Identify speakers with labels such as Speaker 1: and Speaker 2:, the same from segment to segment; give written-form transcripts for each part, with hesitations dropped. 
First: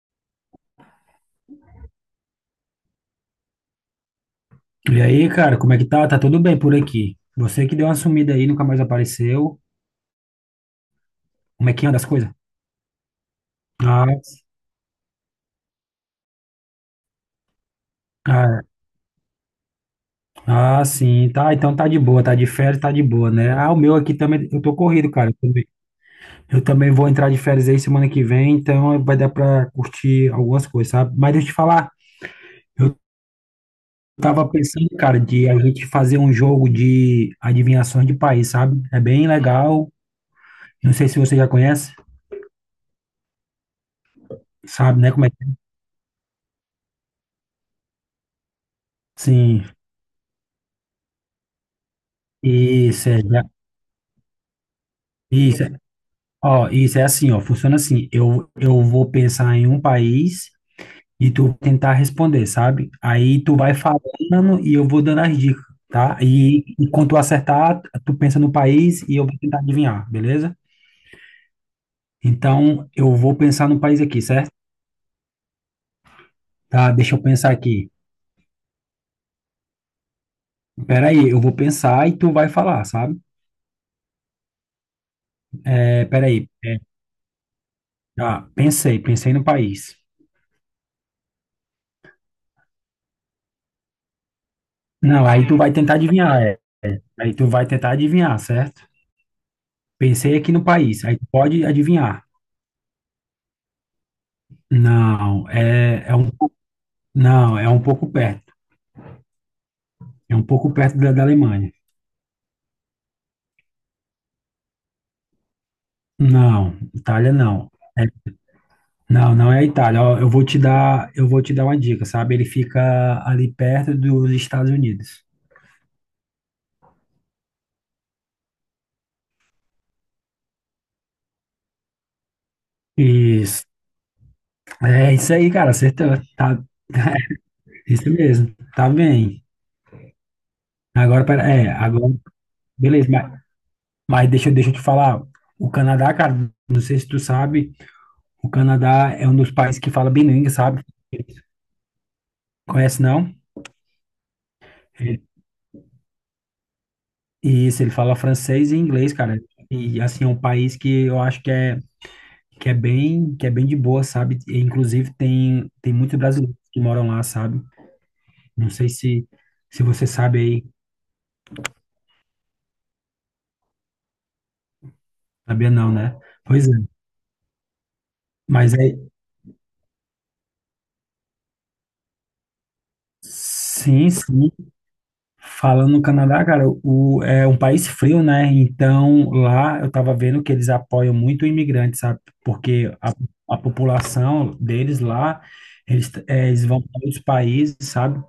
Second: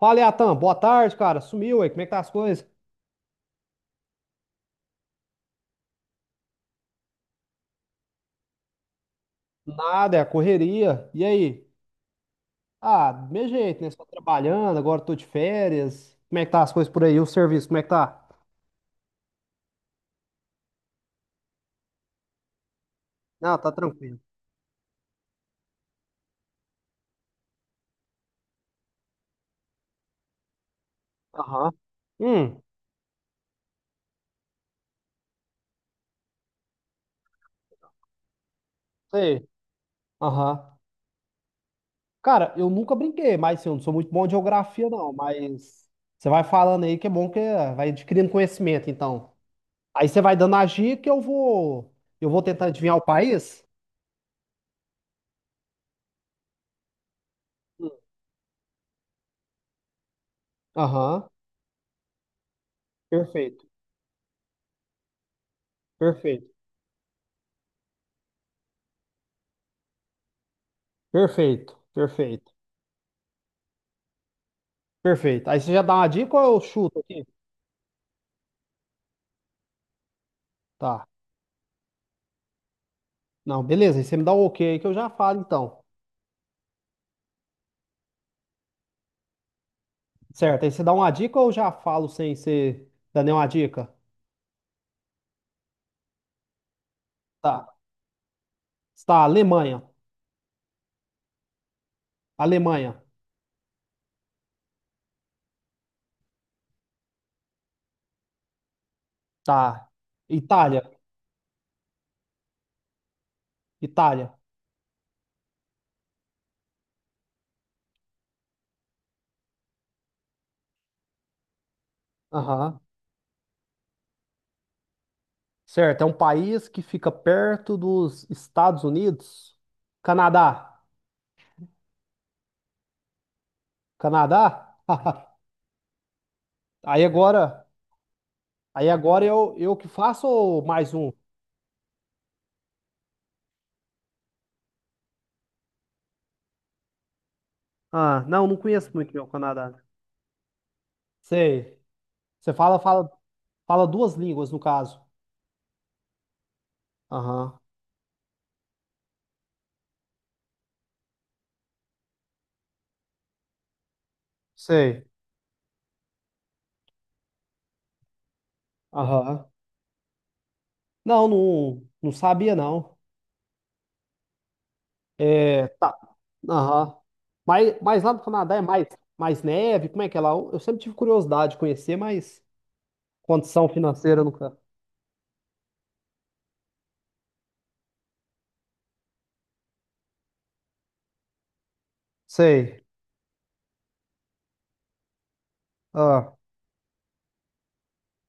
Speaker 1: Fala, Atan, boa tarde, cara. Sumiu aí, como é que tá as coisas?
Speaker 2: E aí, cara, como é que tá? Tá tudo bem por aqui? Você que deu uma sumida aí, nunca mais apareceu.
Speaker 1: Nada, é a correria. E aí?
Speaker 2: Como é que anda as coisas?
Speaker 1: Ah, do mesmo jeito, né? Só
Speaker 2: Ah,
Speaker 1: trabalhando, agora tô de férias. Como é que tá as coisas por aí? O serviço, como é que tá?
Speaker 2: ah, sim, tá. Então tá de boa, tá de férias, tá de boa, né?
Speaker 1: Ah, tá
Speaker 2: Ah, o meu aqui
Speaker 1: tranquilo.
Speaker 2: também, eu tô corrido, cara. Eu também vou entrar de férias aí semana que vem, então vai dar pra curtir algumas coisas, sabe? Mas deixa eu te
Speaker 1: Aham.
Speaker 2: falar,
Speaker 1: Hum,
Speaker 2: eu tava pensando, cara, de a gente fazer um jogo de adivinhações de país, sabe? É bem
Speaker 1: sei.
Speaker 2: legal.
Speaker 1: Aham.
Speaker 2: Não sei se você já conhece,
Speaker 1: Cara, eu nunca brinquei, mas assim, eu não sou muito bom de geografia,
Speaker 2: sabe,
Speaker 1: não.
Speaker 2: né? Como é que.
Speaker 1: Mas você vai falando aí que é bom, que é, vai adquirindo conhecimento, então.
Speaker 2: Sim,
Speaker 1: Aí você vai dando a dica e eu vou. Eu vou tentar adivinhar o
Speaker 2: isso,
Speaker 1: país?
Speaker 2: isso, ó, isso é assim, ó, funciona
Speaker 1: Hum.
Speaker 2: assim. Eu vou pensar em um país
Speaker 1: Aham.
Speaker 2: e tu tentar responder, sabe? Aí tu
Speaker 1: Perfeito,
Speaker 2: vai falando e eu vou dando as dicas, tá?
Speaker 1: perfeito.
Speaker 2: E quando tu acertar, tu pensa no país e eu vou tentar adivinhar, beleza?
Speaker 1: Perfeito, perfeito,
Speaker 2: Então, eu vou pensar no país aqui, certo?
Speaker 1: perfeito. Aí você já dá uma dica ou eu
Speaker 2: Tá,
Speaker 1: chuto
Speaker 2: deixa eu
Speaker 1: aqui?
Speaker 2: pensar aqui.
Speaker 1: Tá.
Speaker 2: Peraí, eu vou pensar e tu vai falar, sabe?
Speaker 1: Não, beleza. Aí você me dá o ok aí que eu já falo então.
Speaker 2: É, peraí. Tá, pensei no país.
Speaker 1: Certo. Aí você dá uma dica ou eu já falo sem você dar nenhuma dica?
Speaker 2: Não, aí tu vai tentar adivinhar, é. Aí tu
Speaker 1: Tá.
Speaker 2: vai tentar adivinhar, certo?
Speaker 1: Está Alemanha.
Speaker 2: Pensei aqui no país, aí tu pode adivinhar.
Speaker 1: Alemanha.
Speaker 2: Não, é, é um, pou- não, é um pouco perto.
Speaker 1: Tá.
Speaker 2: É um pouco
Speaker 1: Itália.
Speaker 2: perto da Alemanha.
Speaker 1: Itália.
Speaker 2: Não, Itália não. É- não, não é a Itália. Ó, eu vou te dar uma dica, sabe? Ele
Speaker 1: Aham.
Speaker 2: fica ali perto dos Estados Unidos.
Speaker 1: Certo. É um país que fica perto dos Estados Unidos. Canadá.
Speaker 2: Isso.
Speaker 1: Canadá?
Speaker 2: É isso aí, cara. Acertou. Tá,
Speaker 1: Aí agora,
Speaker 2: isso mesmo.
Speaker 1: aí
Speaker 2: Tá
Speaker 1: agora
Speaker 2: bem.
Speaker 1: eu que faço ou mais um?
Speaker 2: Agora, pera, é, agora, beleza, mas, deixa eu te falar. O Canadá, cara, não sei se tu sabe,
Speaker 1: Ah, não,
Speaker 2: o
Speaker 1: não conheço
Speaker 2: Canadá
Speaker 1: muito meu
Speaker 2: é um dos
Speaker 1: Canadá.
Speaker 2: países que fala bilíngue, sabe?
Speaker 1: Sei. Você fala,
Speaker 2: Conhece,
Speaker 1: fala,
Speaker 2: não?
Speaker 1: fala duas línguas, no caso. Aham.
Speaker 2: Isso, ele fala francês e inglês, cara. E assim, é um país que eu acho que é bem de boa, sabe? E
Speaker 1: Sei.
Speaker 2: inclusive tem muitos brasileiros que moram lá, sabe? Não sei se
Speaker 1: Aham.
Speaker 2: você sabe aí,
Speaker 1: Não, não, não sabia, não. É,
Speaker 2: sabia não,
Speaker 1: tá.
Speaker 2: né? Pois
Speaker 1: Aham.
Speaker 2: é.
Speaker 1: Mas lá no Canadá é
Speaker 2: Mas
Speaker 1: mais,
Speaker 2: é
Speaker 1: mais neve? Como é que é lá? Eu sempre tive curiosidade de conhecer, mas condição
Speaker 2: sim,
Speaker 1: financeira
Speaker 2: sim.
Speaker 1: nunca.
Speaker 2: Falando no Canadá, cara, o é um país frio, né? Então lá eu tava vendo que eles apoiam muito o imigrante, sabe?
Speaker 1: Sei.
Speaker 2: Porque a população deles lá
Speaker 1: Ah.
Speaker 2: eles vão para outros países, sabe?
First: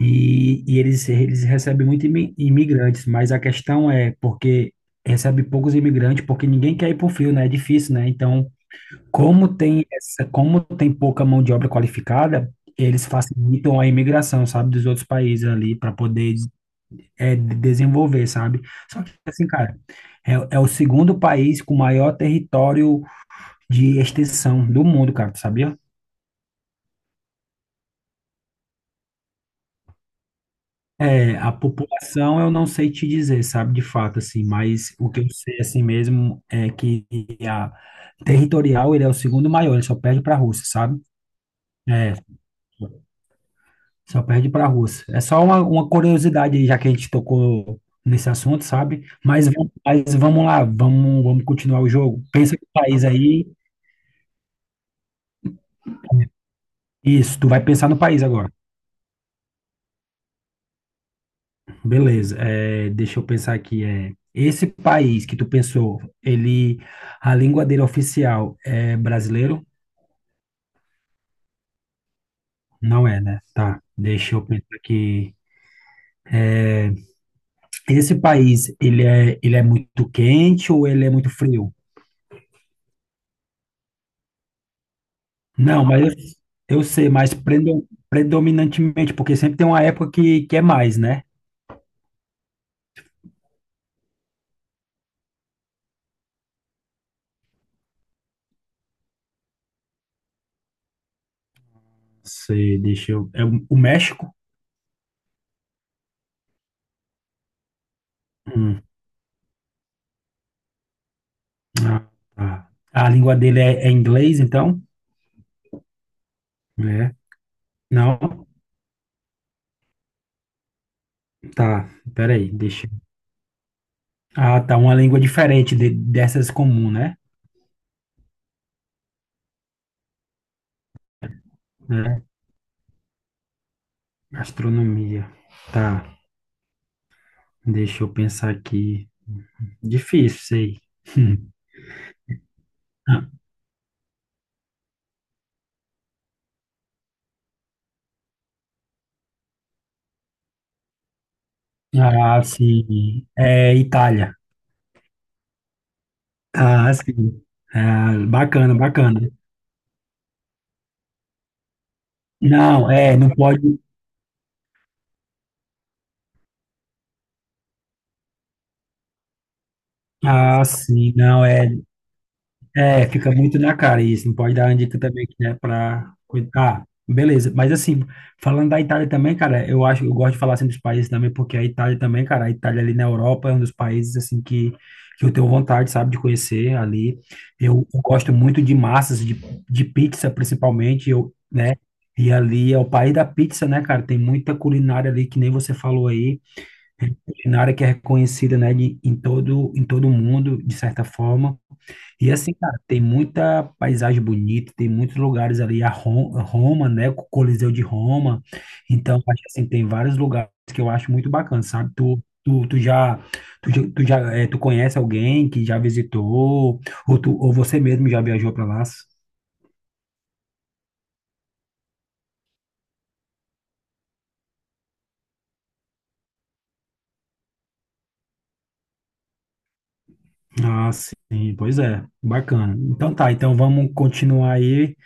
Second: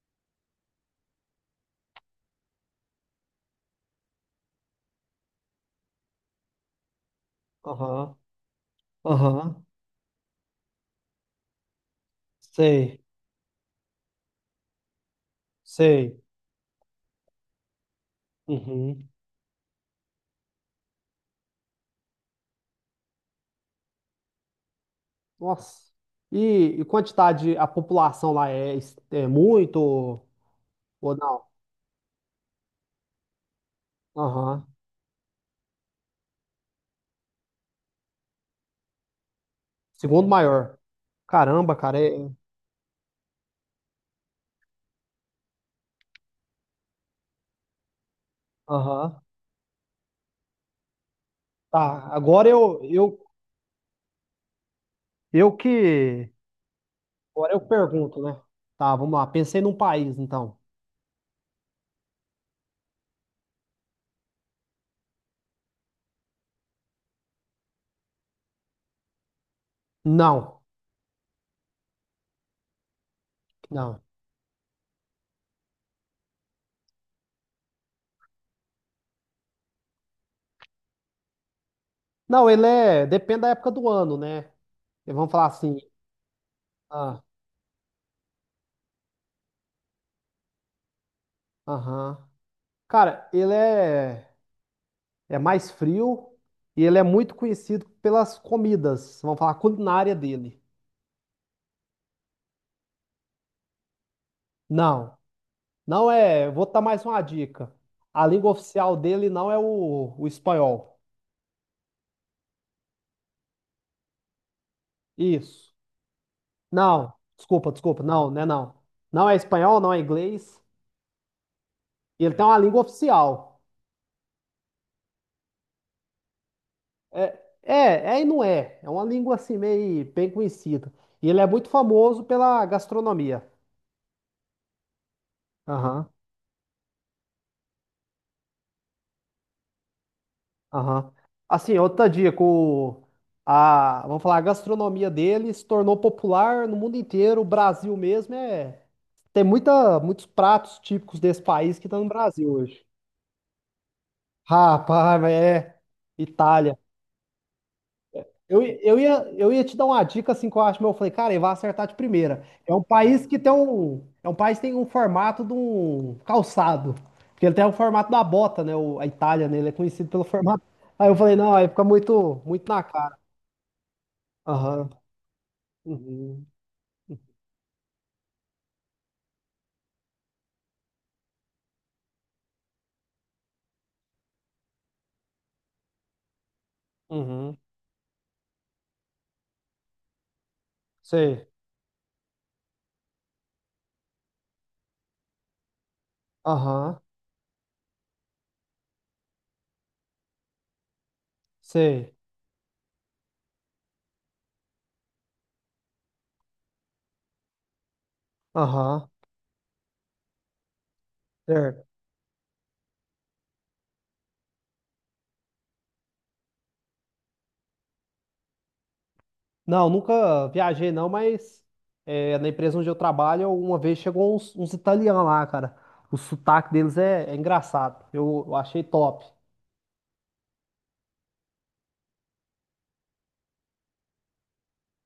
Speaker 2: E, eles recebem muito imigrantes, mas a questão é porque recebe poucos imigrantes, porque ninguém quer ir para o frio, né? É difícil, né?
Speaker 1: Aham.
Speaker 2: Então,
Speaker 1: Aham.
Speaker 2: como tem pouca mão de obra qualificada,
Speaker 1: Sei.
Speaker 2: eles facilitam a imigração, sabe, dos outros países ali para
Speaker 1: Sei.
Speaker 2: poder desenvolver, sabe? Só
Speaker 1: Uhum.
Speaker 2: que assim, cara, é o segundo país com maior território de extensão do mundo, cara, tu sabia?
Speaker 1: Nossa. E, e quantidade, a população lá é, é muito ou
Speaker 2: É,
Speaker 1: não?
Speaker 2: a população eu não sei te dizer, sabe, de fato, assim,
Speaker 1: Aham.
Speaker 2: mas o que eu sei, assim mesmo, é que a territorial, ele é o segundo maior, ele só perde
Speaker 1: Segundo
Speaker 2: para a Rússia,
Speaker 1: maior.
Speaker 2: sabe?
Speaker 1: Caramba, cara.
Speaker 2: É,
Speaker 1: É.
Speaker 2: só perde para a Rússia. É só uma curiosidade, aí, já que a gente tocou nesse assunto, sabe?
Speaker 1: Aham.
Speaker 2: Mas, mas vamos lá, vamos continuar o
Speaker 1: Tá,
Speaker 2: jogo.
Speaker 1: agora
Speaker 2: Pensa no
Speaker 1: eu,
Speaker 2: país
Speaker 1: eu,
Speaker 2: aí,
Speaker 1: eu que.
Speaker 2: isso, tu
Speaker 1: Agora eu
Speaker 2: vai pensar no
Speaker 1: pergunto,
Speaker 2: país
Speaker 1: né?
Speaker 2: agora.
Speaker 1: Tá, vamos lá. Pensei num país, então.
Speaker 2: Beleza, é, deixa eu pensar aqui. É, esse país que tu pensou, ele, a língua dele oficial é brasileiro?
Speaker 1: Não,
Speaker 2: Não é, né? Tá,
Speaker 1: não.
Speaker 2: deixa eu pensar aqui. Esse país, ele é muito quente ou ele é muito frio?
Speaker 1: Não, ele é. Depende da época do ano, né? E vamos falar assim.
Speaker 2: Não, mas eu sei,
Speaker 1: Ah,
Speaker 2: mas predominantemente, porque sempre tem uma época que é mais, né?
Speaker 1: aham. Cara, ele é, é mais frio e ele é muito conhecido pelas comidas. Vamos falar a culinária dele.
Speaker 2: Sei, deixa eu. É o México?
Speaker 1: Não, não é. Vou dar mais uma dica. A língua
Speaker 2: Hum,
Speaker 1: oficial dele não é o espanhol.
Speaker 2: ah, tá. A língua dele é, é inglês, então?
Speaker 1: Isso. Não,
Speaker 2: É.
Speaker 1: desculpa, desculpa. Não, né?
Speaker 2: Não?
Speaker 1: Não. Não é espanhol, não é inglês.
Speaker 2: Tá,
Speaker 1: E ele tem
Speaker 2: peraí,
Speaker 1: uma língua
Speaker 2: deixa.
Speaker 1: oficial.
Speaker 2: Ah, tá. Uma língua diferente dessas comum, né?
Speaker 1: É, é, é e não é. É uma língua assim meio bem conhecida. E ele é muito
Speaker 2: É.
Speaker 1: famoso pela gastronomia.
Speaker 2: Gastronomia. Tá.
Speaker 1: Aham,
Speaker 2: Deixa eu pensar aqui. Difícil, sei.
Speaker 1: aham. Assim, outra dica, o, a, vamos falar, a gastronomia dele se tornou popular no mundo inteiro. O Brasil mesmo é. Tem muita, muitos pratos típicos desse país que estão no
Speaker 2: Ah,
Speaker 1: Brasil hoje.
Speaker 2: sim. É Itália.
Speaker 1: Rapaz, mas é. Itália.
Speaker 2: Ah, sim. Ah, bacana, bacana.
Speaker 1: Eu ia te dar uma dica assim que eu acho, mas eu falei, cara, ele vai acertar de primeira. É um
Speaker 2: Não, é,
Speaker 1: país
Speaker 2: não
Speaker 1: que tem
Speaker 2: pode.
Speaker 1: um, é um país que tem um formato de um calçado, porque ele tem o formato da bota, né? O- a Itália, né? Ele é conhecido pelo formato.
Speaker 2: Ah,
Speaker 1: Aí
Speaker 2: sim,
Speaker 1: eu falei,
Speaker 2: não,
Speaker 1: não, aí
Speaker 2: é.
Speaker 1: fica muito, muito na
Speaker 2: É,
Speaker 1: cara.
Speaker 2: fica muito na cara isso. Não pode dar uma
Speaker 1: Aham.
Speaker 2: dica também que é para
Speaker 1: Uhum.
Speaker 2: cuidar. Ah, beleza. Mas assim, falando da Itália também, cara, eu acho, eu gosto de falar assim dos países também, porque a Itália também, cara, a Itália ali na Europa é um dos países assim que eu tenho vontade, sabe, de conhecer ali.
Speaker 1: Uhum.
Speaker 2: Eu gosto muito de massas, de pizza principalmente, eu,
Speaker 1: Sei.
Speaker 2: né? E ali é o país da pizza, né, cara? Tem muita culinária ali que nem você falou aí,
Speaker 1: Aham.
Speaker 2: culinária que é reconhecida, né, de, em todo mundo, de certa forma.
Speaker 1: Sei.
Speaker 2: E assim, cara, tem muita paisagem bonita, tem muitos lugares ali, a Roma, né, o Coliseu de Roma.
Speaker 1: Aham.
Speaker 2: Então, acho que, assim, tem vários lugares que eu acho muito bacana,
Speaker 1: Certo.
Speaker 2: sabe? Tu já, eh, tu conhece alguém que já visitou, ou, tu, ou você mesmo já viajou para lá?
Speaker 1: Não, nunca viajei não, mas é, na empresa onde eu trabalho, uma vez chegou uns, uns italianos lá, cara. O sotaque deles é, é engraçado. Eu achei top.
Speaker 2: Ah, sim, pois é, bacana. Então tá, então vamos continuar aí.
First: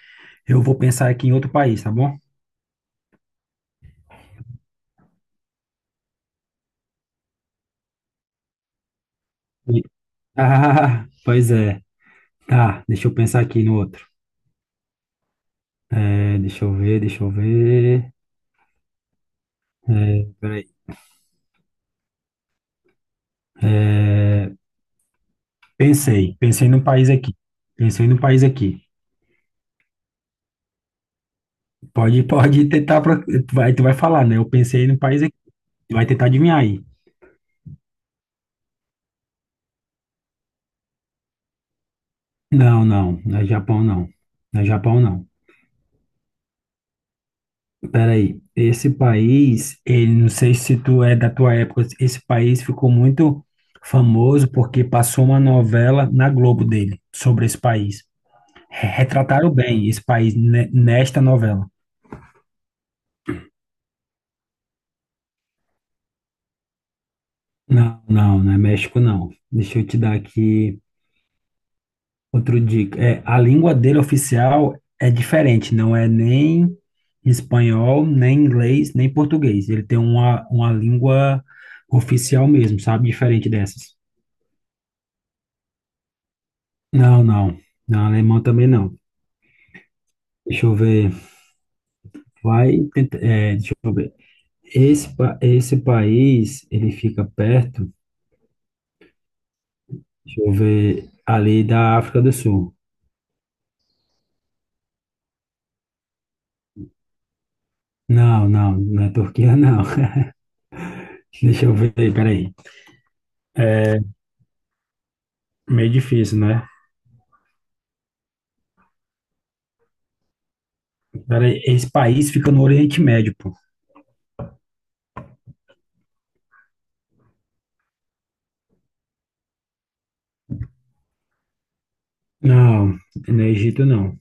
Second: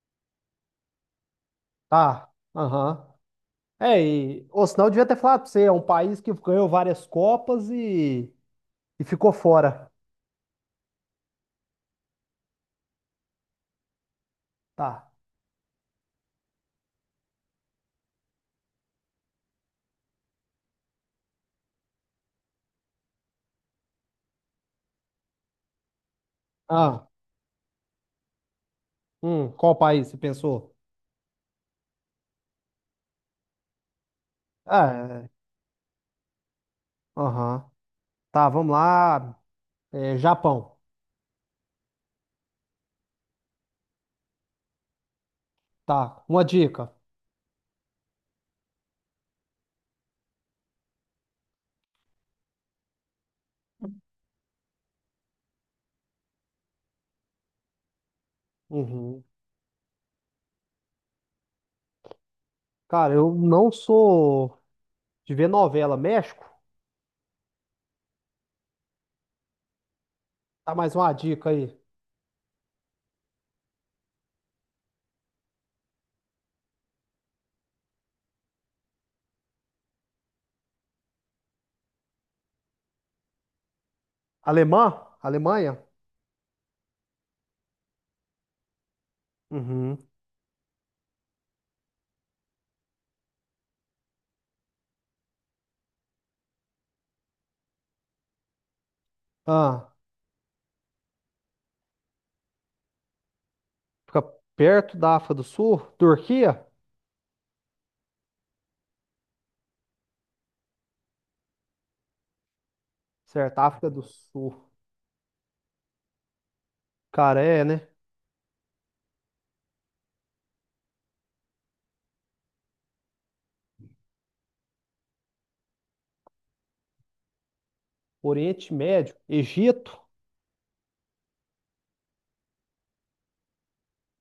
Speaker 2: Eu vou pensar aqui em outro país, tá bom?
Speaker 1: Tá, aham. É, e, ou senão eu devia ter falado pra você, é um país que ganhou várias copas e ficou
Speaker 2: E-
Speaker 1: fora.
Speaker 2: ah, pois é. Tá, deixa eu pensar aqui no outro.
Speaker 1: Tá.
Speaker 2: É, deixa eu ver. É, peraí. É, pensei num
Speaker 1: Ah,
Speaker 2: país aqui. Pensei num país aqui.
Speaker 1: qual país você pensou?
Speaker 2: Pode tentar. Tu vai, falar, né? Eu pensei num
Speaker 1: Ah,
Speaker 2: país aqui.
Speaker 1: é,
Speaker 2: Tu vai tentar adivinhar aí.
Speaker 1: aham. Tá, vamos lá. É, Japão.
Speaker 2: Não, não. Não é Japão, não. Não é Japão, não.
Speaker 1: Tá, uma dica.
Speaker 2: Peraí. Esse país, ele, não sei se tu é da tua época. Esse país ficou muito famoso porque passou uma novela na Globo dele sobre esse país.
Speaker 1: Uhum.
Speaker 2: Retrataram bem esse país nesta novela.
Speaker 1: Cara, eu não sou de ver novela. México?
Speaker 2: Não, não, não é México, não. Deixa eu te dar
Speaker 1: Tá,
Speaker 2: aqui
Speaker 1: mais uma dica aí.
Speaker 2: outro dica. É, a língua dele oficial é diferente, não é nem espanhol, nem inglês, nem português. Ele tem uma língua oficial mesmo, sabe? Diferente dessas.
Speaker 1: Alemã? Alemanha?
Speaker 2: Não, não. Não, alemão também não.
Speaker 1: Uhum.
Speaker 2: Deixa eu ver. Vai, tentar. É, deixa eu ver. Esse, esse país, ele fica perto,
Speaker 1: Ah,
Speaker 2: deixa eu ver, ali da África do Sul.
Speaker 1: fica perto da África do Sul? Turquia?
Speaker 2: Não, não, não é Turquia, não. Deixa eu ver, peraí.
Speaker 1: Certo, África
Speaker 2: É
Speaker 1: do Sul.
Speaker 2: meio difícil, né?
Speaker 1: Cara, é, né?
Speaker 2: Cara, esse país fica no Oriente Médio, pô.
Speaker 1: Oriente Médio, Egito?
Speaker 2: Não, no Egito não.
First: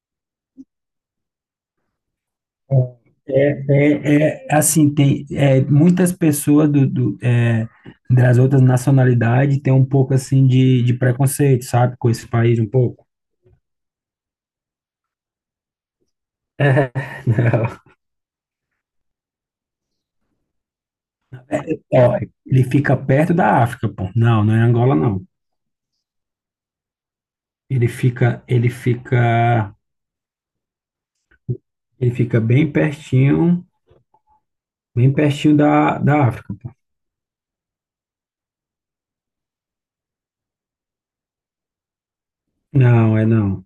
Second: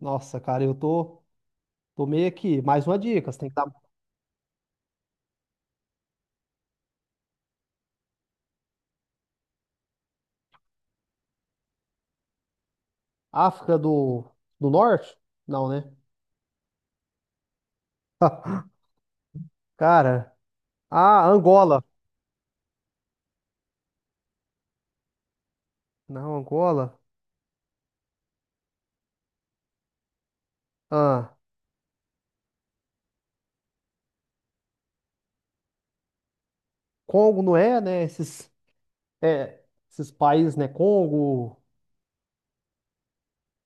Speaker 1: Nossa, cara, eu tô, tô meio aqui. Mais uma dica, você tem que dar.
Speaker 2: É assim, tem é, muitas pessoas das outras nacionalidades têm um pouco assim de preconceito, sabe? Com esse país um pouco.
Speaker 1: África do, do Norte? Não, né?
Speaker 2: É, não.
Speaker 1: Cara, ah, Angola.
Speaker 2: Ó, ele fica perto da África, pô. Não, não é Angola, não.
Speaker 1: Não, Angola.
Speaker 2: Ele fica, ele fica,
Speaker 1: Ah,
Speaker 2: ele fica bem pertinho da África, pô.
Speaker 1: Congo não é, né? Esses, é, esses países, né? Congo,
Speaker 2: Não, é não.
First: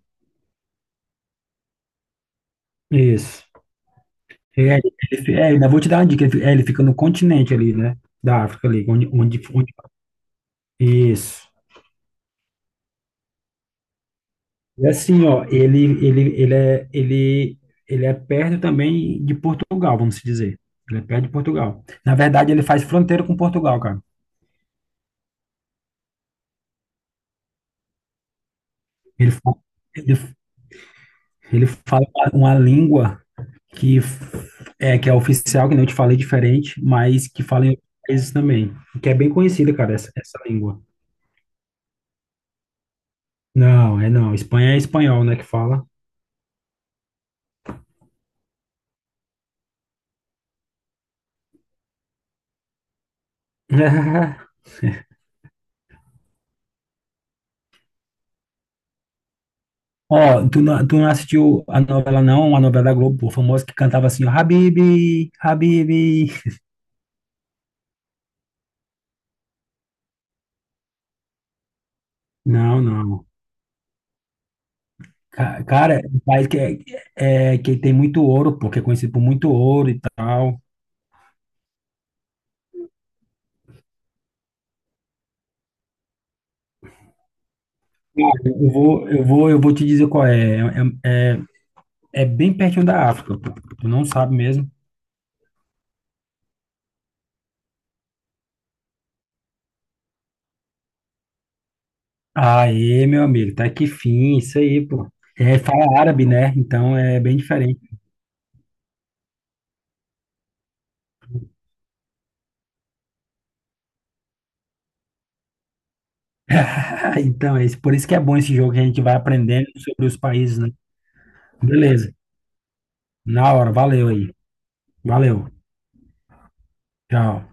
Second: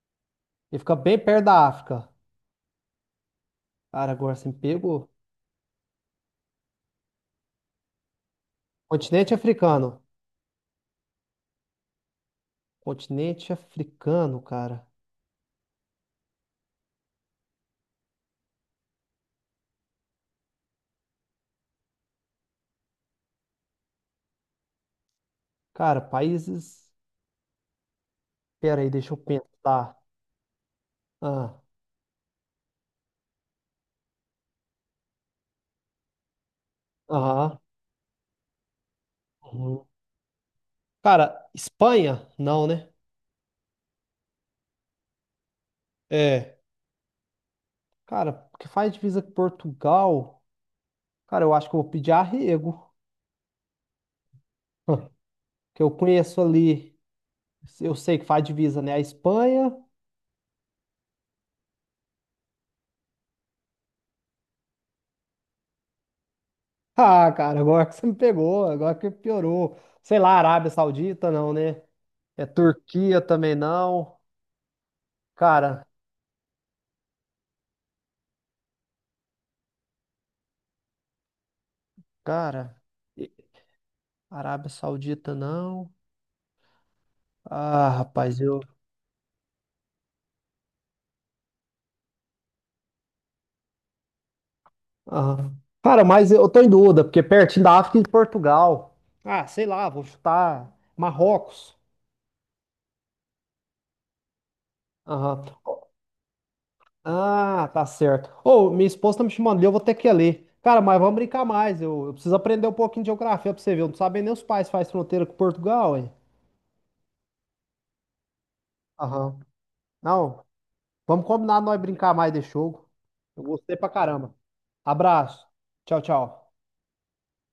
Speaker 1: ele fica bem perto da África.
Speaker 2: Isso.
Speaker 1: Cara, agora você me
Speaker 2: É,
Speaker 1: pegou.
Speaker 2: ainda vou te dar uma dica. Ele fica no continente ali, né? Da África ali,
Speaker 1: Continente
Speaker 2: onde-
Speaker 1: africano.
Speaker 2: isso.
Speaker 1: Continente africano, cara.
Speaker 2: E assim, ó, ele é perto também de Portugal, vamos dizer. Ele é perto de Portugal. Na verdade, ele faz fronteira com Portugal, cara.
Speaker 1: Cara, países. Pera aí, deixa eu
Speaker 2: Ele, fa-
Speaker 1: pensar.
Speaker 2: ele,
Speaker 1: Ah,
Speaker 2: ele fala uma língua que que é oficial, que nem eu te falei, diferente, mas que
Speaker 1: aham.
Speaker 2: fala em outros países também. Que é bem conhecida,
Speaker 1: Uhum.
Speaker 2: cara, essa língua.
Speaker 1: Cara, Espanha? Não, né?
Speaker 2: Não, é não. Espanha é espanhol, né, que fala.
Speaker 1: É. Cara, o que faz divisa com Portugal? Cara, eu acho que eu vou pedir arrego. Que eu conheço ali. Eu sei que faz divisa, né? A Espanha.
Speaker 2: Ó, tu não assistiu a novela, não? A novela da Globo, pô, famosa que cantava assim, ó, Habibi, Habibi.
Speaker 1: Ah, cara, agora que você me pegou. Agora que piorou. Sei lá, Arábia Saudita, não, né? É
Speaker 2: Não,
Speaker 1: Turquia
Speaker 2: não.
Speaker 1: também não. Cara.
Speaker 2: Cara, é um país que tem muito ouro, porque é conhecido por muito ouro e tal.
Speaker 1: Cara, e- Arábia Saudita não. Ah,
Speaker 2: Cara,
Speaker 1: rapaz, eu.
Speaker 2: Eu vou te dizer qual é. É, é, é é bem pertinho da África, pô. Tu não sabe mesmo.
Speaker 1: Ah. Cara, mas eu tô em dúvida, porque é pertinho da África e de Portugal. Ah, sei lá, vou chutar Marrocos.
Speaker 2: Aê, meu amigo, tá que fim, isso aí, pô.
Speaker 1: Aham.
Speaker 2: É, fala árabe, né? Então é bem
Speaker 1: Ah,
Speaker 2: diferente.
Speaker 1: tá certo. Ô, minha esposa tá me chamando ali, eu vou ter que ir ali. Cara, mas vamos brincar mais. Eu preciso aprender um pouquinho de geografia pra você ver. Eu não sabia nem os pais faz fronteira com Portugal, hein?
Speaker 2: Então, é isso, por isso que é bom esse jogo que a gente vai
Speaker 1: Aham.
Speaker 2: aprendendo sobre os
Speaker 1: Não,
Speaker 2: países, né?
Speaker 1: vamos combinar nós brincar
Speaker 2: Beleza.
Speaker 1: mais desse jogo. Eu
Speaker 2: Na hora,
Speaker 1: gostei pra
Speaker 2: valeu aí.
Speaker 1: caramba.
Speaker 2: Valeu.
Speaker 1: Abraço. Tchau, tchau.
Speaker 2: Tchau.